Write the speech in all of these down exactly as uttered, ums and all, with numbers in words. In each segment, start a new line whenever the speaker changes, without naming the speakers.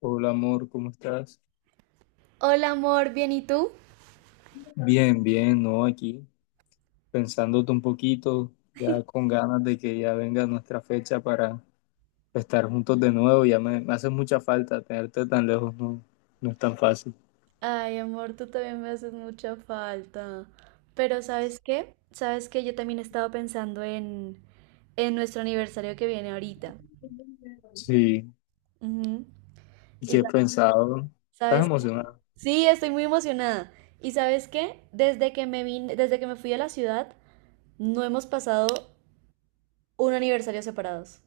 Hola amor, ¿cómo estás?
Hola amor, ¿bien y tú?
Bien, bien, ¿no? Aquí pensándote un poquito, ya con ganas de que ya venga nuestra fecha para estar juntos de nuevo. Ya me, me hace mucha falta tenerte tan lejos, no, no es tan fácil.
Ay, amor, tú también me haces mucha falta. Pero ¿sabes qué? ¿Sabes qué? Yo también he estado pensando en, en nuestro aniversario que viene ahorita.
Sí,
Ujú.
¿y
Y
qué he
sa-
pensado? ¿Estás
sabes, qué?
emocionado?
Sí, estoy muy emocionada. ¿Y sabes qué? Desde que me vine, desde que me fui a la ciudad, no hemos pasado un aniversario separados.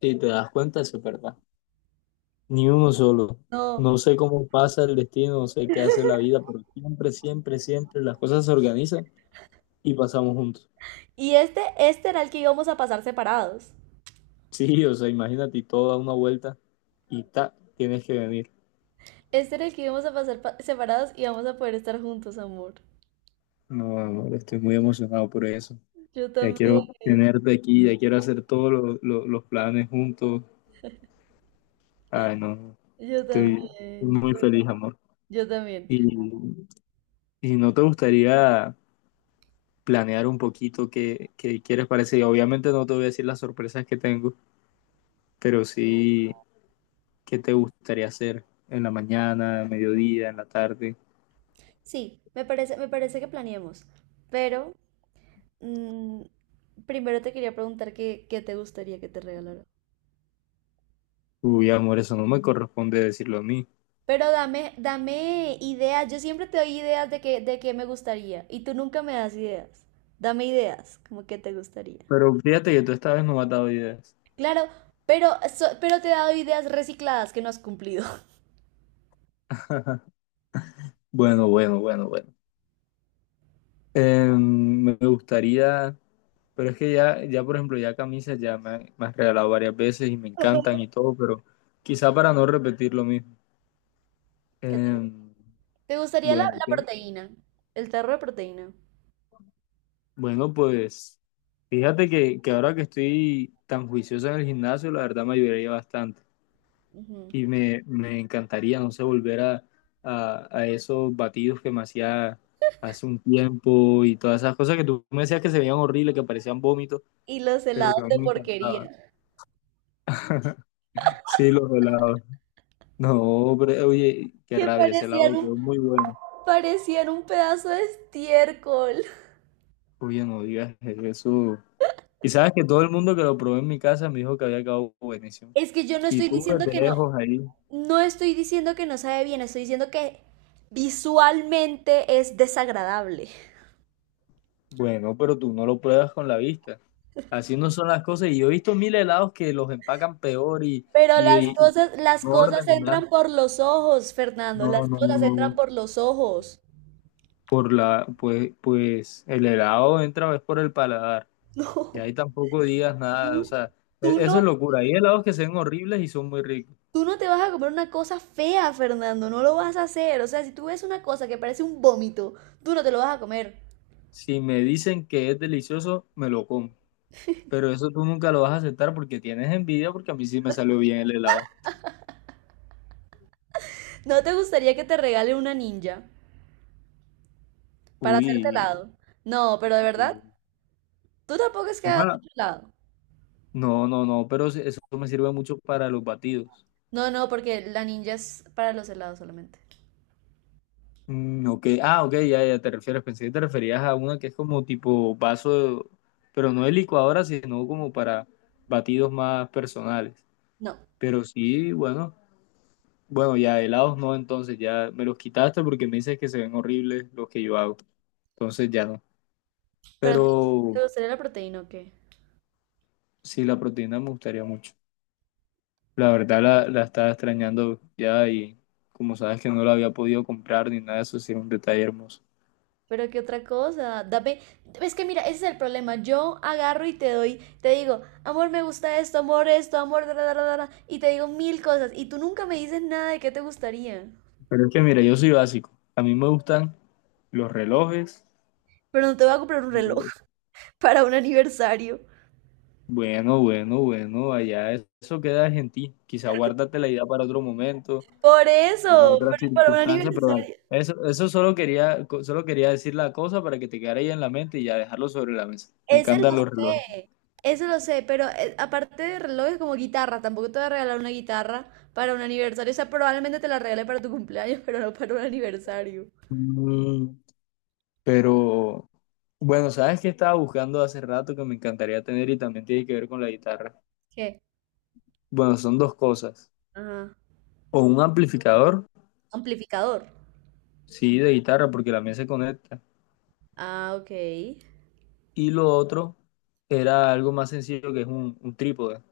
Sí, te das cuenta, eso es verdad. Ni uno solo.
No.
No sé cómo pasa el destino, no sé qué hace la vida, pero siempre, siempre, siempre las cosas se organizan y pasamos juntos.
Y este, este era el que íbamos a pasar separados.
Sí, o sea, imagínate y toda una vuelta y ta, tienes que venir.
Este era el que íbamos a pasar pa- separados y vamos a poder estar juntos, amor.
No, amor, estoy muy emocionado por eso.
Yo
Ya
también.
quiero tenerte aquí, ya quiero hacer todos lo- lo- los planes juntos. Ay, no,
Yo
estoy
también, yo también.
muy feliz, amor.
Yo también.
Y, y no te gustaría planear un poquito qué, qué quieres para ese día? Obviamente no te voy a decir las sorpresas que tengo, pero sí qué te gustaría hacer en la mañana, mediodía, en la tarde.
Sí, me parece, me parece que planeemos, pero mm, primero te quería preguntar qué, qué te gustaría que te regalara.
Uy, amor, eso no me corresponde decirlo a mí.
Pero dame, dame ideas, yo siempre te doy ideas de qué, de qué me gustaría y tú nunca me das ideas. Dame ideas, como que te gustaría.
Pero fíjate que tú esta vez no me has dado ideas.
Claro, pero, so- pero te he dado ideas recicladas que no has cumplido.
Bueno, bueno, bueno, bueno. Em, me gustaría, pero es que ya, ya por ejemplo, ya camisas ya me, han- me has regalado varias veces y me encantan y todo, pero quizá para no repetir lo mismo.
¿Qué te
Em,
te gustaría la,
bueno,
la
¿qué?
proteína, el tarro de proteína?
Bueno, pues fíjate que, que ahora que estoy tan juicioso en el gimnasio, la verdad me ayudaría bastante
Ujú.
y me, me encantaría, no sé, volver a, a, a esos batidos que me hacía hace un tiempo y todas esas cosas que tú me decías que se veían horribles, que parecían vómitos,
Y los
pero que
helados
a mí
de
me encantaba.
porquería.
Sí, los helados. No, hombre, oye, qué
Que
rabia, ese
parecían
lado quedó
un,
muy bueno.
parecían un pedazo de estiércol.
Oye, no digas eso. Y sabes que todo el mundo que lo probó en mi casa me dijo que había quedado buenísimo.
Es que yo no
Y
estoy
tú
diciendo
desde
que no,
lejos ahí.
no estoy diciendo que no sabe bien, estoy diciendo que visualmente es desagradable.
Bueno, pero tú no lo pruebas con la vista. Así no son las cosas. Y yo he visto mil helados que los empacan peor y,
Pero
y,
las
y
cosas, las
no
cosas
orden nada.
entran por los ojos, Fernando,
No,
las
no,
cosas entran
no.
por los ojos.
Por la, pues, pues el helado entra es por el paladar. Y ahí tampoco digas
No,
nada. O sea, e-
tú tú
eso
no,
es locura. Hay helados que se ven horribles y son muy ricos.
tú no te vas a comer una cosa fea, Fernando, no lo vas a hacer. O sea, si tú ves una cosa que parece un vómito, tú no te lo vas a comer.
Si me dicen que es delicioso, me lo como. Pero eso tú nunca lo vas a aceptar porque tienes envidia, porque a mí sí me salió bien el helado.
¿No te gustaría que te regalen una ninja? Para hacerte
Uy,
helado. No, pero de verdad, tú tampoco es que hagas
una-
mucho helado.
no, no, no, pero sí, eso me sirve mucho para los batidos.
No, no, porque la ninja es para los helados solamente.
Mm, ok, ah, ok, ya, ya te refieres. Pensé que te referías a una que es como tipo vaso, de- pero no de licuadora, sino como para batidos más personales.
No.
Pero sí, bueno, bueno, ya helados no, entonces ya me los quitaste porque me dices que se ven horribles los que yo hago. Entonces ya no.
Pero entonces, ¿te
Pero
gustaría la proteína o qué?
sí, la proteína me gustaría mucho. La verdad la, la estaba extrañando ya y como sabes que no la había podido comprar ni nada, eso sí es un detalle hermoso.
Pero qué otra cosa, dame. Es que mira, ese es el problema. Yo agarro y te doy, te digo, amor, me gusta esto, amor, esto, amor, da, da, da, da, da", y te digo mil cosas, y tú nunca me dices nada de qué te gustaría.
Pero es que mira, yo soy básico. A mí me gustan los relojes.
Pero no te voy a comprar un reloj para un aniversario.
Bueno, bueno, bueno, allá es- eso queda en ti. Quizá guárdate la idea para otro momento,
Por
para
eso,
otra
pero para un
circunstancia, pero dale.
aniversario.
Eso, eso solo quería, co- solo quería decir la cosa para que te quedara ahí en la mente y ya dejarlo sobre la mesa. Me
Ese lo
encantan los relojes.
sé, ese lo sé, pero eh, aparte de relojes como guitarra, tampoco te voy a regalar una guitarra para un aniversario, o sea, probablemente te la regale para tu cumpleaños, pero no para un aniversario.
Mm, pero... Bueno, sabes que estaba buscando hace rato que me encantaría tener y también tiene que ver con la guitarra.
¿Qué?
Bueno, son dos cosas.
Ajá.
O un amplificador,
Amplificador.
sí, de guitarra, porque la mía se conecta.
Ah, ok.
Y lo otro era algo más sencillo que es un, un trípode,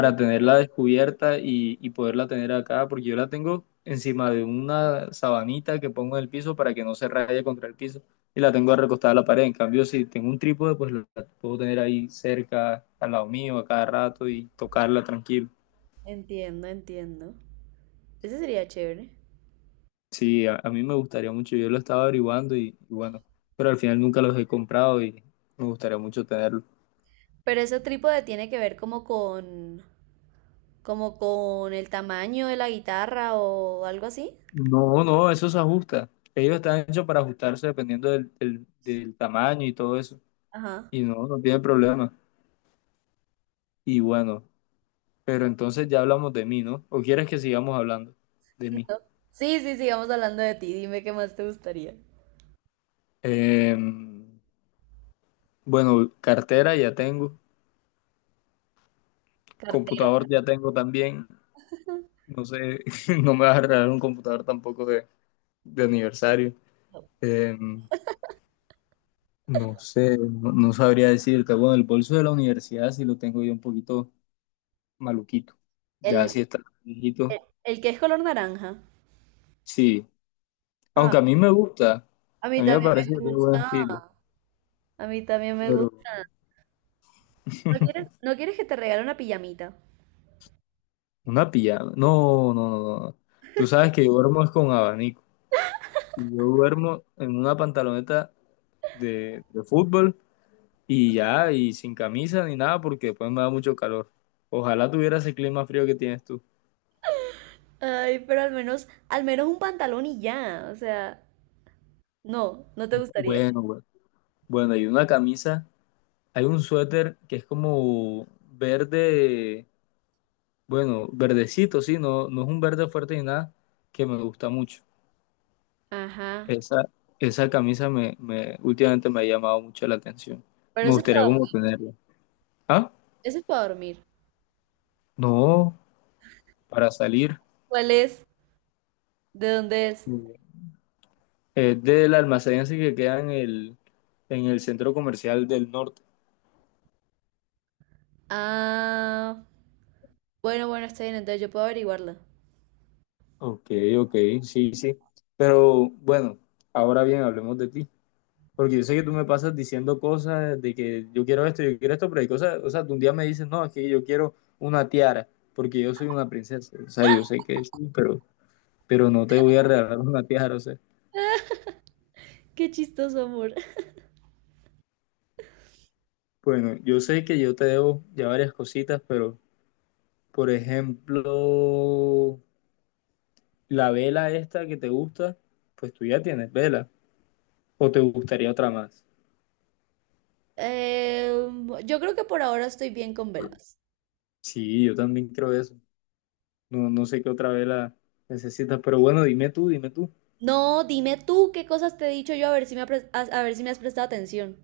Mm.
tenerla descubierta y, y poderla tener acá, porque yo la tengo encima de una sabanita que pongo en el piso para que no se raye contra el piso y la tengo recostada a la pared. En cambio, si tengo un trípode, pues la puedo tener ahí cerca, al lado mío, a cada rato y tocarla tranquilo.
Entiendo, entiendo. Ese sería chévere.
Sí, a, a mí me gustaría mucho, yo lo estaba averiguando y, y bueno, pero al final nunca los he comprado y me gustaría mucho tenerlos.
Pero ese trípode tiene que ver como con, como con el tamaño de la guitarra o algo así.
No, no, eso se ajusta. Ellos están hechos para ajustarse dependiendo del, del- del tamaño y todo eso.
Ajá.
Y no, no tiene problema. Y bueno, pero entonces ya hablamos de mí, ¿no? ¿O quieres que sigamos hablando de mí?
No. Sí, sí, sigamos hablando de ti. Dime qué más te gustaría.
Em, bueno, cartera ya tengo,
Cartera.
computador ya tengo también. No sé, no me vas a regalar un computador tampoco de, de aniversario. Em, No sé, no, no sabría decirte. Bueno, el bolso de la universidad sí lo tengo yo un poquito maluquito. Ya
El,
sí está
el,
viejito.
el que es color naranja.
Sí,
Ah,
aunque a mí me gusta,
a
a
mí
mí me
también
parece
me
que tiene buen estilo,
gusta. A mí también me gusta.
pero
¿No quieres, no quieres que te regale una pijamita?
una pijama. No, no, no, no. no. Tú sabes que yo duermo es con abanico. Y yo duermo en una pantaloneta de, de fútbol y ya, y sin camisa ni nada porque después me da mucho calor. Ojalá tuviera ese clima frío que tienes tú.
Ay, pero al menos, al menos un pantalón y ya. O sea, no, no te gustaría.
Bueno, bueno. Bueno, y una camisa. Hay un suéter que es como verde, bueno, verdecito, sí, no, no es un verde fuerte ni nada, que me gusta mucho.
Ajá.
Esa, esa camisa me, me, últimamente me ha llamado mucho la atención.
Pero
Me
ese es
gustaría
para,
como tenerla. Ah,
ese es para dormir.
no, para salir.
¿Cuál es? ¿De dónde es?
Es del almacén ese que queda en el, en el centro comercial del norte.
Ah, bueno, bueno, está bien, entonces yo puedo averiguarla.
Ok, ok, sí, sí. Pero bueno, ahora bien, hablemos de ti. Porque yo sé que tú me pasas diciendo cosas de que yo quiero esto, yo quiero esto, pero hay cosas, o sea, tú un día me dices, no, es que yo quiero una tiara, porque yo soy una princesa, o sea, yo sé que sí, pero, pero no te voy a regalar una tiara, o sea,
Qué chistoso, amor.
bueno, yo sé que yo te debo ya varias cositas, pero, por ejemplo, la vela esta que te gusta, pues tú ya tienes vela, o te gustaría otra más.
Eh, yo creo que por ahora estoy bien con velas.
Sí, yo también creo eso, no, no sé qué otra vela necesitas, pero bueno, dime tú, dime tú.
No, dime tú qué cosas te he dicho yo a ver si me, ha pres- a, a ver si me has prestado atención.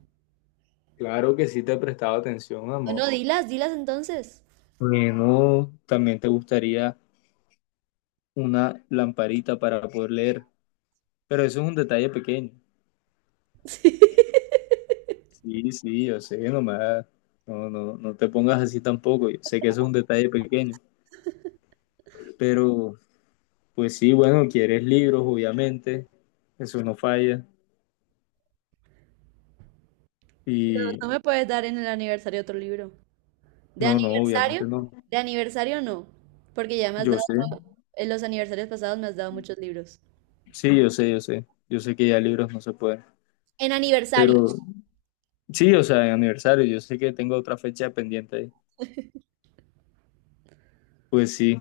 Claro que sí te he prestado atención,
Bueno,
amor.
dilas, dilas entonces.
Bueno, también te gustaría una lamparita para poder leer, pero eso es un detalle pequeño.
Sí.
Sí, sí, yo sé, nomás, no, no, no te pongas así tampoco, yo sé que eso es un detalle pequeño, pero pues sí, bueno, quieres libros, obviamente, eso no falla,
Pero
y
no me puedes dar en el aniversario otro libro. ¿De
no, no, obviamente
aniversario?
no,
De aniversario no, porque ya me has
yo sé,
dado, en los aniversarios pasados me has dado muchos libros.
sí, yo sé, yo sé, yo sé que ya libros no se pueden,
En aniversario.
pero sí, o sea, en aniversario, yo sé que tengo otra fecha pendiente ahí, pues sí.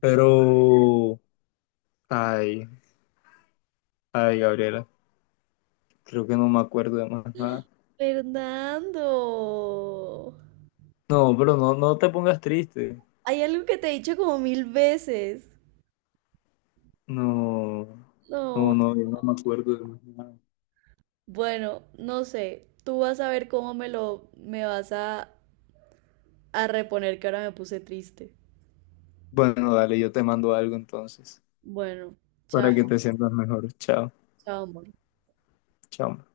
Pero, ay, ay, Gabriela, creo que no me acuerdo de más nada.
Fernando,
No, pero no, no te pongas triste.
hay algo que te he dicho como mil veces.
No, no,
No,
no, yo no me acuerdo de más nada.
bueno, no sé. Tú vas a ver cómo me lo me vas a a reponer que ahora me puse triste.
Bueno, dale, yo te mando algo entonces,
Bueno, chao,
para que te sientas mejor. Chao,
chao, amor.
chao.